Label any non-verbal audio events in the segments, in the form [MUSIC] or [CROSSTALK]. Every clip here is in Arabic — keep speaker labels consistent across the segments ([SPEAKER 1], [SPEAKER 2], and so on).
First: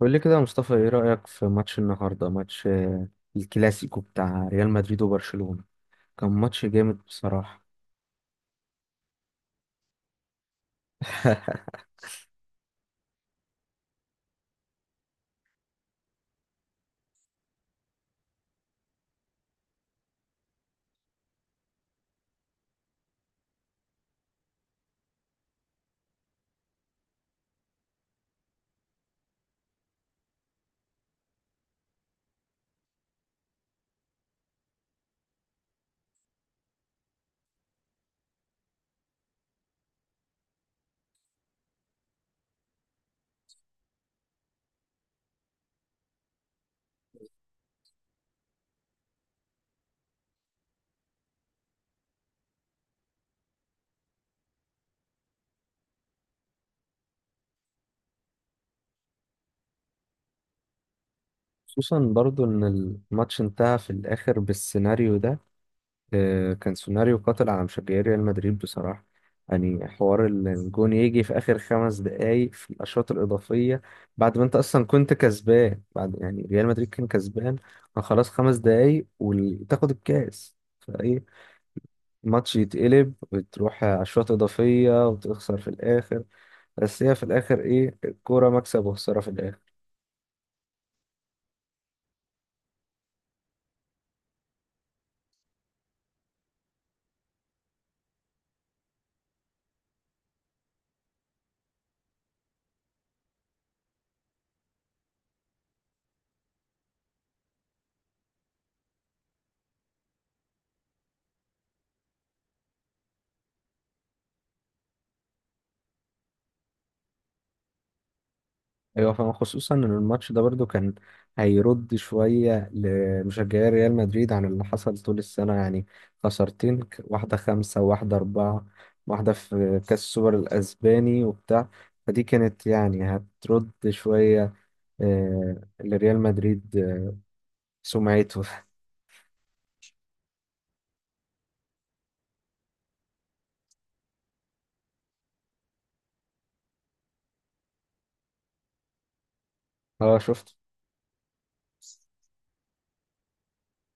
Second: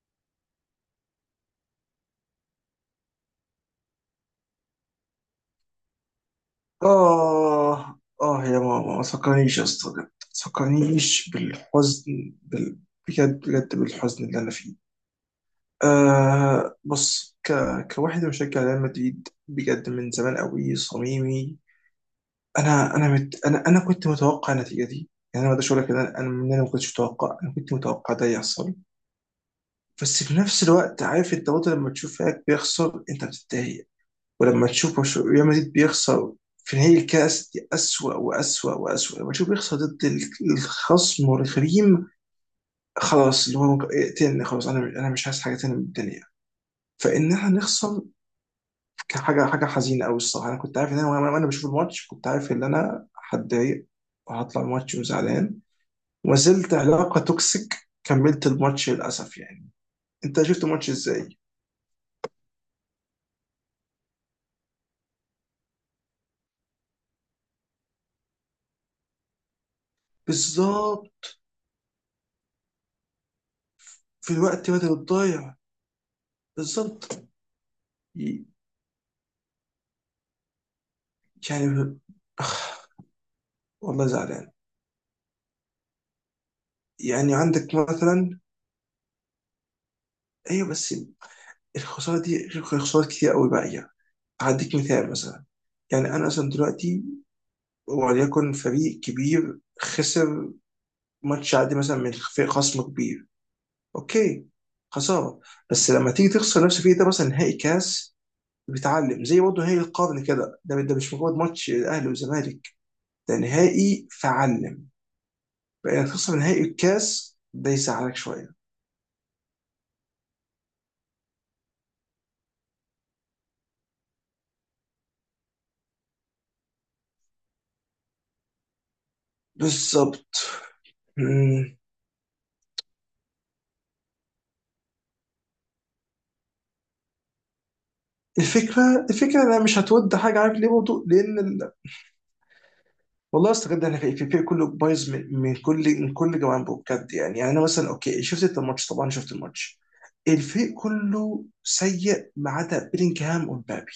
[SPEAKER 1] قول لي كده يا مصطفى، ايه رأيك في ماتش النهارده؟ ماتش آه، الكلاسيكو بتاع ريال مدريد وبرشلونة. كان ماتش جامد بصراحة.
[SPEAKER 2] آه، يا ماما ما تفكرنيش يا اسطى، بجد ما تفكرنيش
[SPEAKER 1] [LAUGHS]
[SPEAKER 2] بالحزن بجد بجد بالحزن اللي أنا فيه. آه، كواحد مشجع ريال مدريد بجد من زمان قوي صميمي. أنا كنت متوقع النتيجة دي. يعني أنا ما أقدرش أقول لك إن أنا، إن أنا ما كنتش متوقع. أنا كنت متوقع ده يحصل. بس في نفس الوقت، عارف أنت برضه لما تشوف فريقك بيخسر أنت بتتضايق. ولما تشوف ريال مدريد بيخسر في نهائي الكاس دي أسوأ وأسوأ وأسوأ، لما تشوف بيخسر ضد الخصم والغريم. خلاص، اقتلني خلاص، أنا مش عايز حاجة تانية من الدنيا. فإن إحنا نخسر كان حاجة حزينة أوي الصراحة. أنا كنت عارف إن أنا، وأنا بشوف الماتش، كنت عارف إن أنا هتضايق وهطلع الماتش وزعلان. وما زلت علاقة توكسيك، كملت الماتش للأسف يعني. أنت شفت الماتش إزاي؟
[SPEAKER 1] خصوصا برضو ان الماتش انتهى في الاخر بالسيناريو ده. كان سيناريو قاتل على مشجعي ريال مدريد بصراحة. يعني حوار الجون يجي
[SPEAKER 2] بالظبط،
[SPEAKER 1] في اخر 5 دقايق في الاشواط الاضافية،
[SPEAKER 2] في
[SPEAKER 1] بعد ما انت
[SPEAKER 2] الوقت
[SPEAKER 1] اصلا
[SPEAKER 2] بدل
[SPEAKER 1] كنت
[SPEAKER 2] الضايع.
[SPEAKER 1] كسبان، بعد يعني ريال مدريد كان
[SPEAKER 2] بالظبط
[SPEAKER 1] كسبان. كان خلاص 5 دقايق وتاخد الكاس فايه،
[SPEAKER 2] يعني.
[SPEAKER 1] ماتش يتقلب وتروح
[SPEAKER 2] والله
[SPEAKER 1] عشوات
[SPEAKER 2] زعلان.
[SPEAKER 1] إضافية وتخسر في الآخر. بس هي في
[SPEAKER 2] يعني
[SPEAKER 1] الآخر
[SPEAKER 2] عندك
[SPEAKER 1] إيه،
[SPEAKER 2] مثلا،
[SPEAKER 1] الكورة مكسب وخسارة في الآخر.
[SPEAKER 2] ايوه بس الخساره دي غير خسارات كتير قوي باقيه. هديك مثال مثلا. يعني انا مثلا دلوقتي، وليكن فريق كبير خسر ماتش عادي مثلا من فريق خصم كبير، اوكي، خساره. بس لما تيجي تخسر نفس الفريق ده مثلا نهائي كاس، بتتعلم زي برضه نهائي القرن كده، ده ده مش مجرد ماتش الاهلي والزمالك، ده نهائي فعلم. بقى تخسر نهائي الكاس ده يزعلك شويه.
[SPEAKER 1] أيوة فاهم، خصوصا إن الماتش ده برضو كان هيرد شوية لمشجعي ريال مدريد عن اللي حصل طول السنة يعني. خسارتين واحدة خمسة وواحدة أربعة، واحدة في كأس السوبر
[SPEAKER 2] بالظبط.
[SPEAKER 1] الأسباني وبتاع. فدي كانت يعني هترد شوية لريال مدريد. سمعته. [LAUGHS]
[SPEAKER 2] الفكره انها مش هتود حاجه، عارف ليه برضه؟ لان ال... والله استغربت، احنا في الفريق كله بايظ من كل من كل جوانبه بجد يعني. انا مثلا اوكي، شفت انت الماتش؟ طبعا شفت الماتش.
[SPEAKER 1] اه، شفت.
[SPEAKER 2] الفريق كله سيء ما عدا بيلينجهام ومبابي.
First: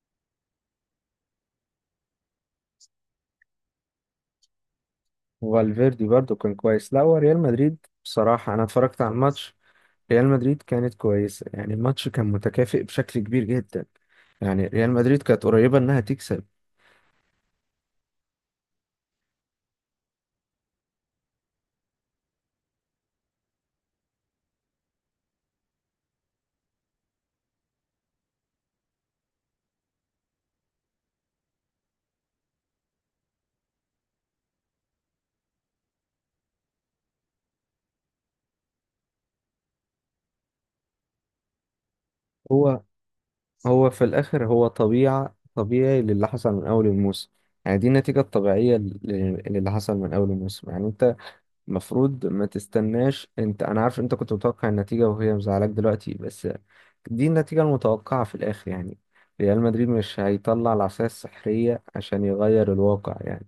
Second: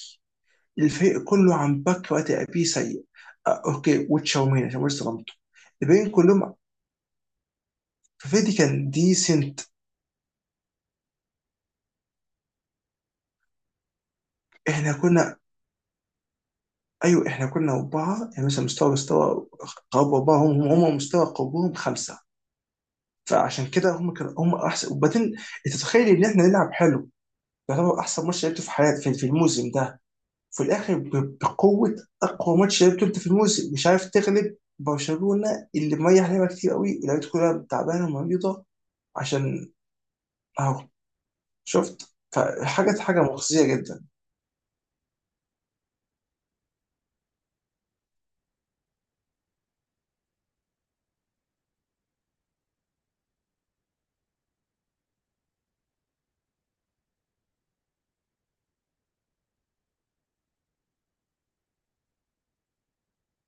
[SPEAKER 2] الفريق كله عن باك وقت ابي سيء. آه، اوكي، وتشاوميني عشان لسه ظلمته.
[SPEAKER 1] وفالفيردي
[SPEAKER 2] الباقيين
[SPEAKER 1] برضو
[SPEAKER 2] كلهم
[SPEAKER 1] كان كويس، لا هو ريال مدريد
[SPEAKER 2] ففيدي
[SPEAKER 1] بصراحة، أنا
[SPEAKER 2] كان
[SPEAKER 1] اتفرجت على الماتش.
[SPEAKER 2] ديسنت.
[SPEAKER 1] ريال مدريد كانت كويسة، يعني الماتش كان متكافئ بشكل كبير جدا، يعني ريال
[SPEAKER 2] احنا
[SPEAKER 1] مدريد
[SPEAKER 2] كنا،
[SPEAKER 1] كانت قريبة إنها تكسب.
[SPEAKER 2] ايوه احنا كنا اربعه يعني مثلا، مستوى قرب اربعه، هم مستوى قربهم خمسه. فعشان كده هم كانوا هم احسن. وبعدين انت تتخيل ان احنا نلعب حلو؟ يعتبر احسن ماتش لعبته في حياتي في الموسم ده، في الاخر بقوه. اقوى ماتش لعبته انت في الموسم، مش عارف تغلب برشلونه اللي مريح لعبه كتير قوي ولعبته كلها تعبانه ومريضه. عشان اهو شفت،
[SPEAKER 1] هو
[SPEAKER 2] فحاجه مخزيه
[SPEAKER 1] هو في
[SPEAKER 2] جدا.
[SPEAKER 1] الآخر، هو طبيعي للي حصل من أول الموسم يعني. دي النتيجة الطبيعية للي حصل من أول الموسم يعني. أنت المفروض ما تستناش، انت انا عارف انت كنت متوقع النتيجة وهي مزعلاك دلوقتي، بس دي النتيجة المتوقعة في الاخر يعني. ريال مدريد مش هيطلع العصاية السحرية عشان يغير الواقع يعني.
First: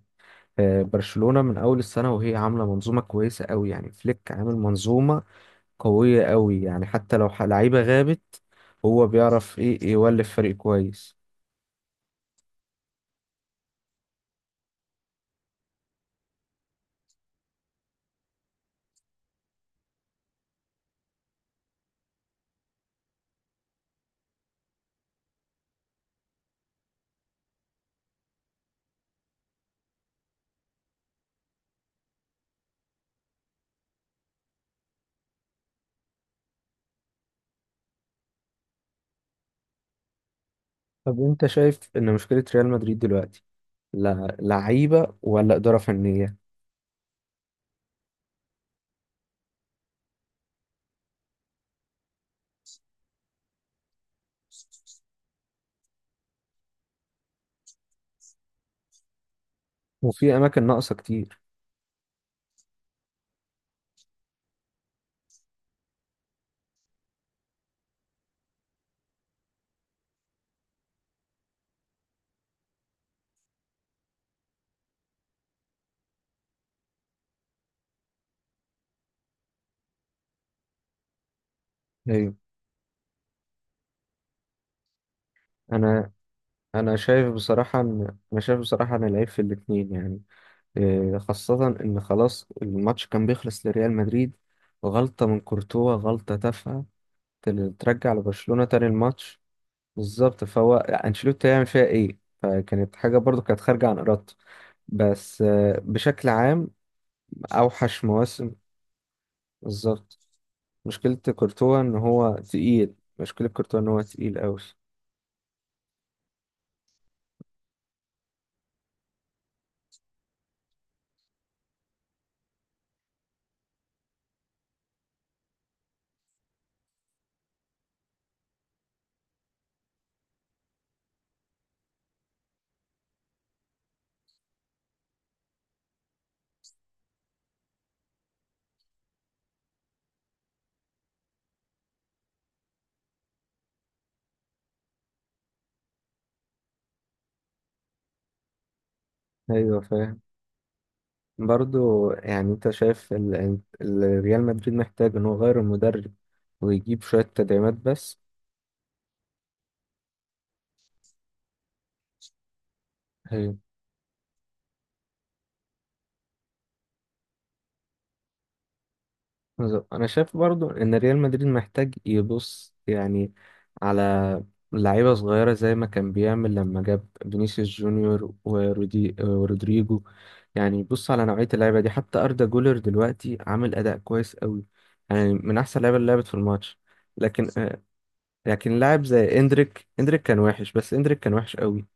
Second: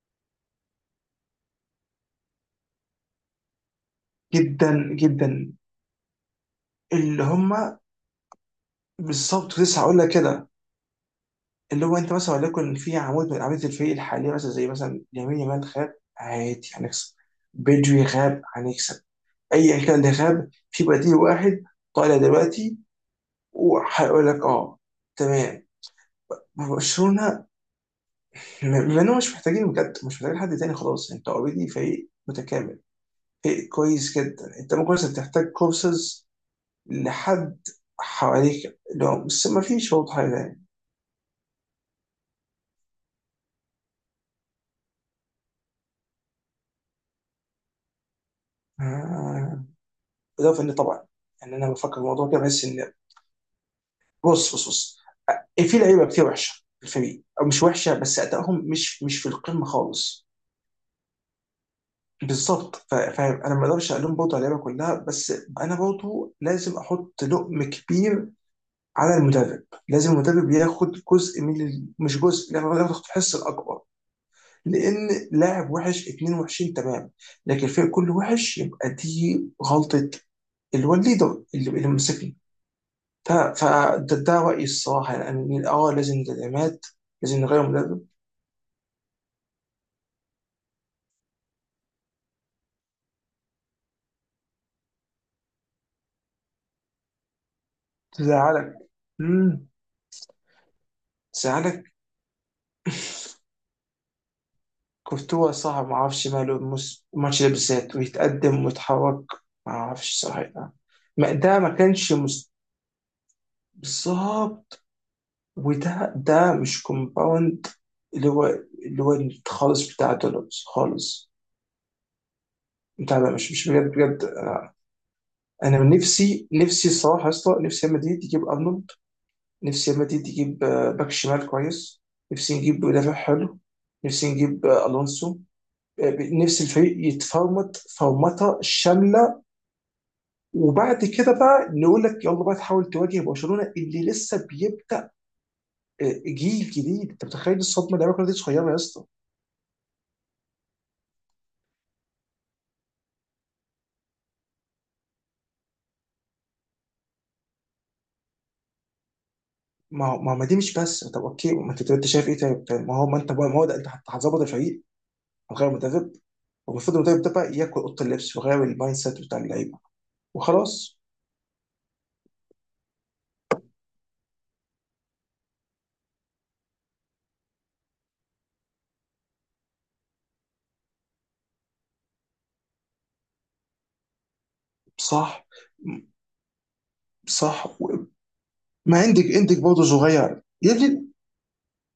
[SPEAKER 1] برشلونة من أول السنة وهي عاملة منظومة كويسة قوي، يعني فليك عامل
[SPEAKER 2] جدا
[SPEAKER 1] منظومة
[SPEAKER 2] جدا،
[SPEAKER 1] قوية قوي. يعني حتى
[SPEAKER 2] اللي
[SPEAKER 1] لو
[SPEAKER 2] هم.
[SPEAKER 1] لعيبة غابت، هو بيعرف
[SPEAKER 2] بالظبط، لسه
[SPEAKER 1] إيه،
[SPEAKER 2] هقول لك
[SPEAKER 1] يولف
[SPEAKER 2] كده.
[SPEAKER 1] فريق كويس.
[SPEAKER 2] اللي هو انت مثلا وليكن في عمود من اعمده الفريق الحاليه مثلا، زي مثلا يمين يامال غاب، عادي هنكسب. بدري غاب، هنكسب. ايا كان اللي غاب في بديل واحد طالع دلوقتي وهيقول لك اه، تمام. ما برشلونه بما انهم مش محتاجين، بجد مش محتاجين حد تاني خلاص، انت اوريدي فريق متكامل فريق كويس جدا. انت ممكن بس بتحتاج كورسز لحد حواليك، لو بس ما فيش برضه حاجه تاني.
[SPEAKER 1] طب أنت شايف إن مشكلة ريال مدريد دلوقتي لا لعيبة ولا إدارة فنية؟
[SPEAKER 2] آه. بالاضافه ان طبعا، يعني انا بفكر في الموضوع كده بحس ان، بص بص بص، في لعيبه كتير وحشه في الفريق او مش وحشه بس ادائهم مش في القمه خالص.
[SPEAKER 1] وفي أماكن ناقصة كتير.
[SPEAKER 2] بالظبط. فاهم، انا ما اقدرش الوم برضه على اللعيبه كلها، بس انا برضه لازم احط لقم كبير على المدرب. لازم المدرب ياخد جزء من ال... مش جزء، لا، هو ياخد الحصه الاكبر. لان لاعب وحش، اتنين وحشين، تمام. لكن الفريق كله وحش يبقى دي غلطه اللي هو الليدر اللي ماسكنا. فده رأيي الصراحة يعني. اه
[SPEAKER 1] انا
[SPEAKER 2] لازم تدعيمات، لازم نغير مدرب.
[SPEAKER 1] انا شايف بصراحه ان العيب في الاثنين يعني. إيه، خاصه ان خلاص الماتش كان بيخلص لريال مدريد، غلطه من كورتوا، غلطه تافهه، ترجع لبرشلونه
[SPEAKER 2] تزعلك.
[SPEAKER 1] تاني الماتش.
[SPEAKER 2] امم،
[SPEAKER 1] بالظبط، فهو انشيلوتي هيعمل فيها
[SPEAKER 2] تزعلك.
[SPEAKER 1] ايه؟ فكانت حاجه برضو كانت خارجه عن ارادته. بس
[SPEAKER 2] كورتوا صعب، ما اعرفش
[SPEAKER 1] بشكل
[SPEAKER 2] ماله
[SPEAKER 1] عام
[SPEAKER 2] الماتش ده بالذات،
[SPEAKER 1] اوحش مواسم.
[SPEAKER 2] ويتقدم ويتحرك. ما
[SPEAKER 1] بالظبط.
[SPEAKER 2] اعرفش صراحة. ما ده ما كانش مس-
[SPEAKER 1] مشكله كورتوا ان هو تقيل قوي.
[SPEAKER 2] بالظبط. وده مش كومباوند، اللي هو اللي هو خالص بتاع دولوز خالص، بتاع مش مش بجد بجد. انا من نفسي الصراحه يا اسطى، نفسي ريال مدريد يجيب ارنولد. نفسي ريال مدريد يجيب آه، باك شمال كويس. نفسي نجيب مدافع حلو. نفسي نجيب آه، الونسو. آه، نفسي الفريق يتفرمط فرمطه شامله، وبعد كده بقى نقول لك يلا بقى تحاول تواجه برشلونه اللي لسه بيبدا آه، جيل جديد. انت متخيل الصدمه؟ اللعيبه كلها دي صغيره يا اسطى.
[SPEAKER 1] ايوه فاهم. برضو يعني انت شايف ريال مدريد محتاج ان هو يغير المدرب ويجيب شوية تدعيمات بس؟
[SPEAKER 2] ما دي مش بس. طب اوكي، ما انت شايف ايه؟ طيب طيب، ما هو ما انت، ما
[SPEAKER 1] هي-
[SPEAKER 2] هو ده انت هتظبط الفريق، هتغير مدرب. والمفروض المدرب ده بقى ياكل اوضه اللبس ويغير المايند سيت بتاع اللعيبه
[SPEAKER 1] انا شايف برضو ان
[SPEAKER 2] وخلاص.
[SPEAKER 1] ريال مدريد محتاج يبص يعني على لعيبة صغيرة زي ما كان بيعمل لما جاب فينيسيوس جونيور ورودي ورودريجو. يعني يبص على نوعية اللعيبة دي، حتى أردا جولر دلوقتي عامل أداء كويس قوي، يعني
[SPEAKER 2] صح.
[SPEAKER 1] من أحسن اللعيبة اللي لعبت في الماتش. لكن
[SPEAKER 2] صح.
[SPEAKER 1] آه، لكن
[SPEAKER 2] ما
[SPEAKER 1] لاعب
[SPEAKER 2] عندك،
[SPEAKER 1] زي
[SPEAKER 2] عندك برضه
[SPEAKER 1] اندريك، اندريك كان
[SPEAKER 2] صغير يا
[SPEAKER 1] وحش، بس
[SPEAKER 2] ابني،
[SPEAKER 1] اندريك كان وحش قوي.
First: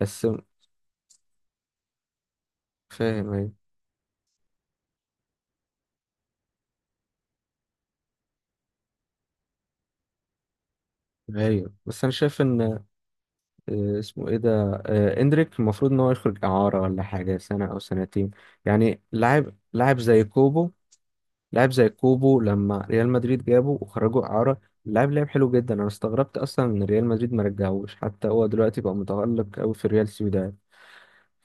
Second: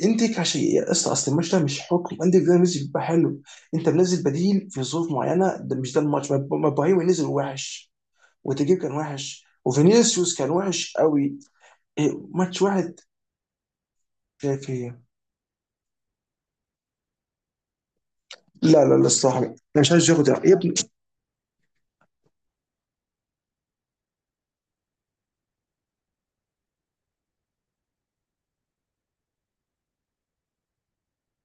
[SPEAKER 1] بس
[SPEAKER 2] عندك. عشان يا اسطى اصل الماتش ده مش حكم، عندك ده نزل بيبقى
[SPEAKER 1] فاهم،
[SPEAKER 2] حلو.
[SPEAKER 1] ايوه.
[SPEAKER 2] انت منزل بديل في ظروف معينه، ده مش ده الماتش. ما ابراهيم نزل وحش، وتجيب كان وحش، وفينيسيوس كان وحش قوي.
[SPEAKER 1] ايوه بس
[SPEAKER 2] إيه،
[SPEAKER 1] انا شايف
[SPEAKER 2] ماتش
[SPEAKER 1] ان
[SPEAKER 2] واحد
[SPEAKER 1] اسمه ايه ده،
[SPEAKER 2] في في.
[SPEAKER 1] اندريك المفروض ان هو يخرج اعاره ولا حاجه، سنه او سنتين.
[SPEAKER 2] لا لا
[SPEAKER 1] يعني
[SPEAKER 2] لا الصراحه، انا مش عايز ياخد يا ابني.
[SPEAKER 1] لاعب زي كوبو لما ريال مدريد جابه وخرجوا اعاره، اللاعب لعب حلو جدا. انا استغربت اصلا ان ريال مدريد ما رجعوش، حتى هو دلوقتي بقى متألق قوي في ريال سوسيداد.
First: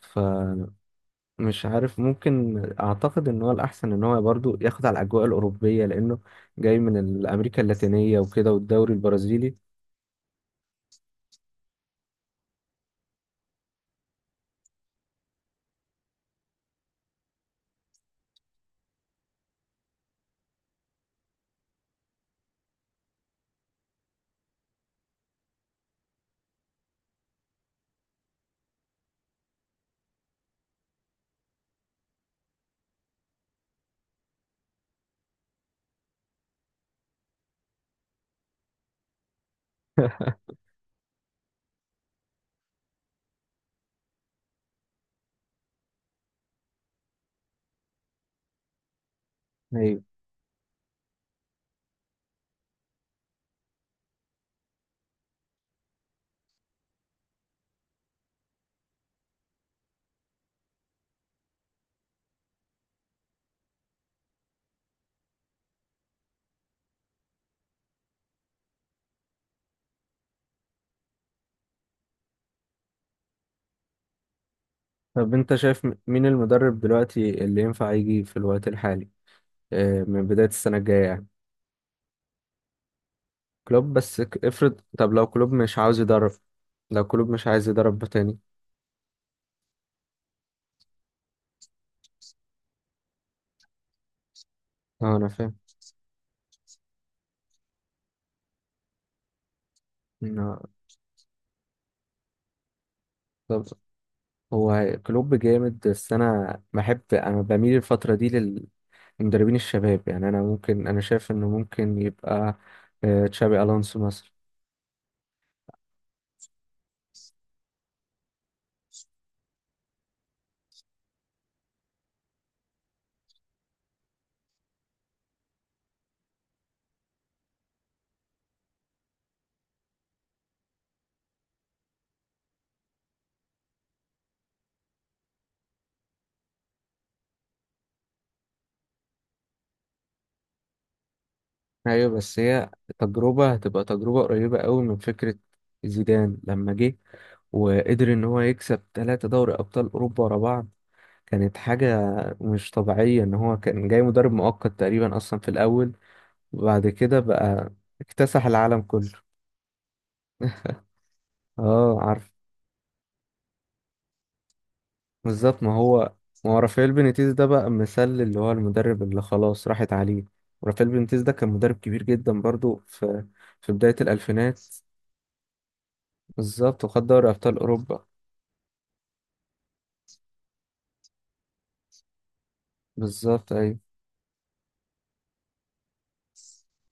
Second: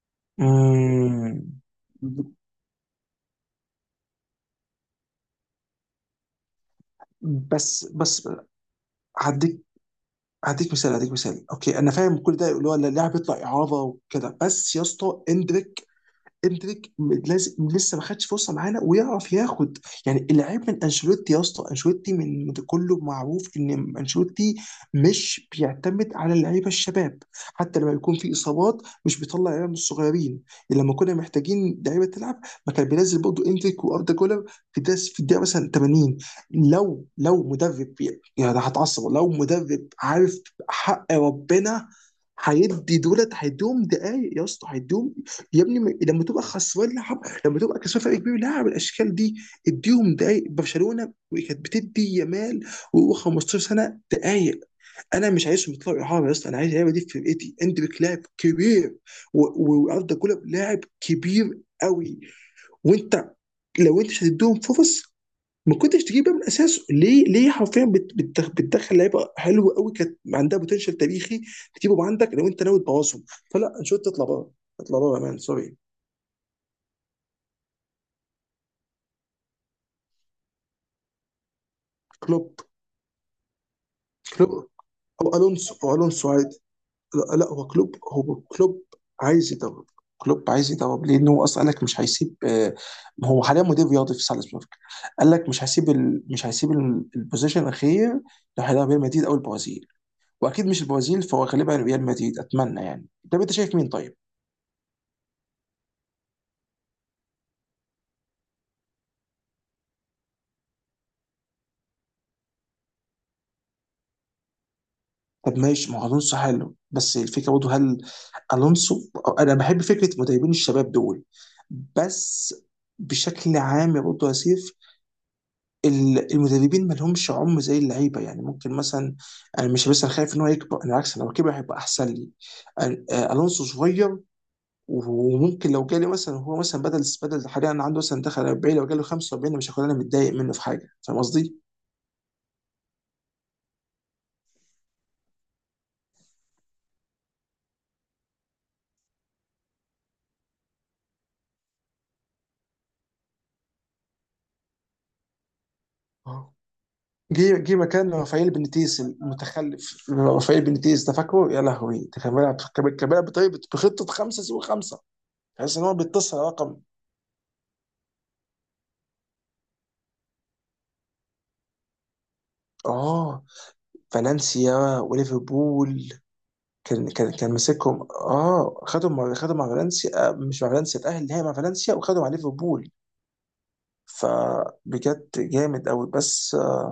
[SPEAKER 1] فمش
[SPEAKER 2] أمم.
[SPEAKER 1] عارف، ممكن اعتقد ان هو الاحسن ان هو برضو ياخد على الاجواء الاوروبيه، لانه جاي من الامريكا
[SPEAKER 2] بس
[SPEAKER 1] اللاتينيه
[SPEAKER 2] بس،
[SPEAKER 1] وكده والدوري البرازيلي.
[SPEAKER 2] هديك هديك مثال اوكي، انا فاهم كل ده اللي هو اللاعب يطلع اعاره وكده، بس يا اسطى، لازم لسه ما خدش فرصه معانا ويعرف ياخد. يعني العيب من انشيلوتي يا اسطى. انشيلوتي من كله معروف ان انشيلوتي مش بيعتمد على اللعيبه الشباب. حتى لما يكون في اصابات مش بيطلع لعيبه من الصغيرين. لما كنا محتاجين لعيبه تلعب ما كان بينزل برضه اندريك واردا جولر في داس في الدقيقه مثلا 80. لو مدرب يعني، أنا هتعصب لو مدرب، عارف حق ربنا. هيدي دولت، هيدوم دقايق يا اسطى، هيدوم. يا ابني، لما تبقى خسران لعب، لما تبقى كسبان فرق كبير لعب الاشكال دي، اديهم دقايق. برشلونه كانت بتدي يامال وهو 15 سنه دقايق. انا مش عايزهم يطلعوا اعاره يا اسطى، انا عايز اللعيبه دي في فرقتي. اندريك لاعب كبير، واردا جولر لاعب كبير قوي. وانت لو انت مش هتديهم فرص، ما كنتش تجيبها من اساسه. ليه؟ ليه حرفيا بتدخل لعيبه حلوه قوي كانت عندها بوتنشال تاريخي، تجيبهم عندك لو انت ناوي تبوظهم؟ فلا، انشوت تطلع بره. اطلع بره يا
[SPEAKER 1] طب
[SPEAKER 2] مان،
[SPEAKER 1] انت
[SPEAKER 2] سوري.
[SPEAKER 1] شايف مين المدرب دلوقتي اللي ينفع يجي في الوقت الحالي، من بداية السنة الجاية يعني؟
[SPEAKER 2] كلوب.
[SPEAKER 1] كلوب. بس
[SPEAKER 2] كلوب
[SPEAKER 1] افرض، طب لو كلوب مش
[SPEAKER 2] او
[SPEAKER 1] عاوز
[SPEAKER 2] الونسو
[SPEAKER 1] يدرب،
[SPEAKER 2] عادي.
[SPEAKER 1] لو كلوب
[SPEAKER 2] لا, لا،
[SPEAKER 1] مش عايز يدرب
[SPEAKER 2] هو
[SPEAKER 1] تاني؟
[SPEAKER 2] كلوب عايز يدرب. كلوب عايز يدرب، لان هو اصلا قال لك مش هيسيب آه،. هو حاليا مدير رياضي في سالزبورج.
[SPEAKER 1] اه انا
[SPEAKER 2] قال لك
[SPEAKER 1] فاهم.
[SPEAKER 2] مش هيسيب ال... مش هيسيب البوزيشن الاخير لو هيلعب ريال مدريد او البرازيل. واكيد
[SPEAKER 1] آه،
[SPEAKER 2] مش البرازيل، فهو غالبا ريال مدريد، اتمنى يعني. طب انت
[SPEAKER 1] طب
[SPEAKER 2] شايف مين طيب؟
[SPEAKER 1] هو كلوب جامد، بس انا بميل الفترة دي للمدربين الشباب. يعني انا شايف انه ممكن يبقى تشابي الونسو مثلا.
[SPEAKER 2] طب ماشي، ما هو الونسو حلو، بس الفكره برضه، هل الونسو... انا بحب فكره مدربين الشباب دول، بس بشكل عام يا برضه يا سيف، المدربين ما لهمش عمر زي اللعيبه يعني. ممكن مثلا انا مش بس انا خايف ان هو يكبر، انا بالعكس لو كبر هيبقى احسن لي. آه، الونسو صغير، وممكن لو جالي مثلا، هو مثلا بدل حاليا عنده مثلا دخل 40، لو جاله 45 أنا مش هكون متضايق منه في حاجه، فاهم قصدي؟
[SPEAKER 1] ايوه بس هي تجربة، هتبقى تجربة قريبة قوي من فكرة زيدان لما جه، وقدر ان هو يكسب 3 دوري ابطال اوروبا ورا بعض. كانت حاجة مش طبيعية، ان هو كان جاي مدرب مؤقت تقريبا اصلا في الاول،
[SPEAKER 2] آه.
[SPEAKER 1] وبعد كده
[SPEAKER 2] جه
[SPEAKER 1] بقى
[SPEAKER 2] جه مكان
[SPEAKER 1] اكتسح
[SPEAKER 2] رافائيل
[SPEAKER 1] العالم
[SPEAKER 2] بنيتيز
[SPEAKER 1] كله.
[SPEAKER 2] المتخلف. رافائيل بنيتيز ده فاكره؟ يا
[SPEAKER 1] اه
[SPEAKER 2] لهوي ده
[SPEAKER 1] عارف.
[SPEAKER 2] كان بيلعب، كان بيلعب بطريقه بخطه خمسه سوى خمسه،
[SPEAKER 1] بالظبط. ما
[SPEAKER 2] تحس ان هو
[SPEAKER 1] هو
[SPEAKER 2] بيتصل على
[SPEAKER 1] ما هو
[SPEAKER 2] رقم.
[SPEAKER 1] رافائيل بينيتيز ده بقى مثال، اللي هو المدرب اللي خلاص راحت عليه. رافائيل بينيتيز ده كان مدرب كبير جدا برضو في
[SPEAKER 2] اه،
[SPEAKER 1] في بداية الالفينات.
[SPEAKER 2] فالنسيا وليفربول.
[SPEAKER 1] بالظبط، وخد
[SPEAKER 2] كان
[SPEAKER 1] دوري
[SPEAKER 2] كان كان
[SPEAKER 1] ابطال اوروبا.
[SPEAKER 2] ماسكهم، اه، خدهم مع فالنسيا، آه، مش مع فالنسيا، اتأهل النهائي مع فالنسيا، وخدهم مع ليفربول.
[SPEAKER 1] بالظبط، ايوه.
[SPEAKER 2] فبجد جامد قوي، بس آه،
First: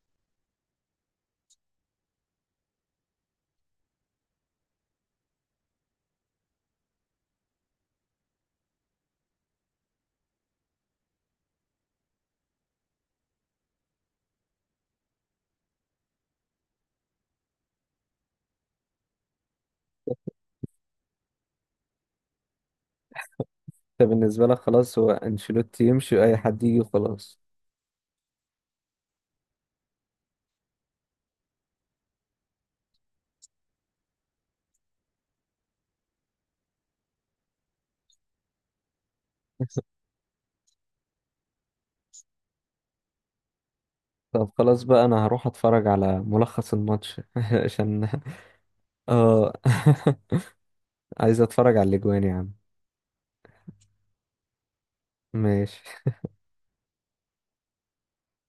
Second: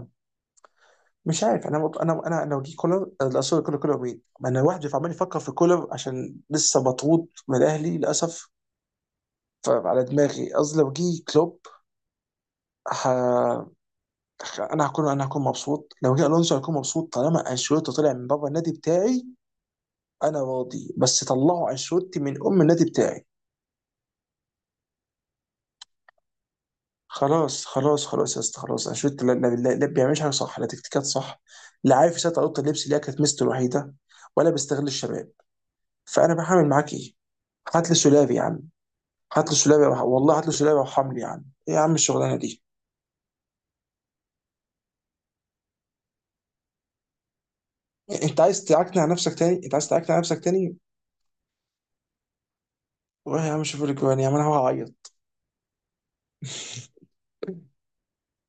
[SPEAKER 2] مش عارف. انا لو جه كولر، آه، لا سوري، كولر، كولر مين؟ ما انا واحد عمال يفكر في كولر عشان لسه مطرود من الاهلي للاسف، فعلى دماغي. قصدي لو جه كلوب، ه..., انا هكون مبسوط. لو جه الونسو هكون مبسوط. طالما انشيلوتي طلع من بابا النادي بتاعي انا راضي، بس طلعوا انشيلوتي من ام النادي بتاعي.
[SPEAKER 1] انت بالنسبه لك خلاص هو انشيلوتي يمشي اي حد يجي وخلاص؟
[SPEAKER 2] خلاص يا اسطى خلاص، انشيلوتي لا لا بيعملش حاجه صح، لا تكتيكات صح، لا عارف يسيطر على اوضه اللبس اللي هي كانت ميزته الوحيده، ولا بيستغل الشباب. فانا بعمل معاك ايه؟ هات لي سولافي يا عم، هات لي سولافي والله، هات لي سولافي، وحملي يا عم، ايه يا عم الشغلانه دي؟
[SPEAKER 1] طب خلاص بقى، انا هروح اتفرج على ملخص الماتش [LAUGHS] عشان.
[SPEAKER 2] إيه، انت عايز تعكنع نفسك
[SPEAKER 1] اه.
[SPEAKER 2] تاني؟ انت عايز تعكنع نفسك تاني؟
[SPEAKER 1] [LAUGHS] عايز اتفرج على الاجوان يا عم.
[SPEAKER 2] روح يا عم، شوف لك جوان يا عم، انا هعيط.
[SPEAKER 1] ماشي.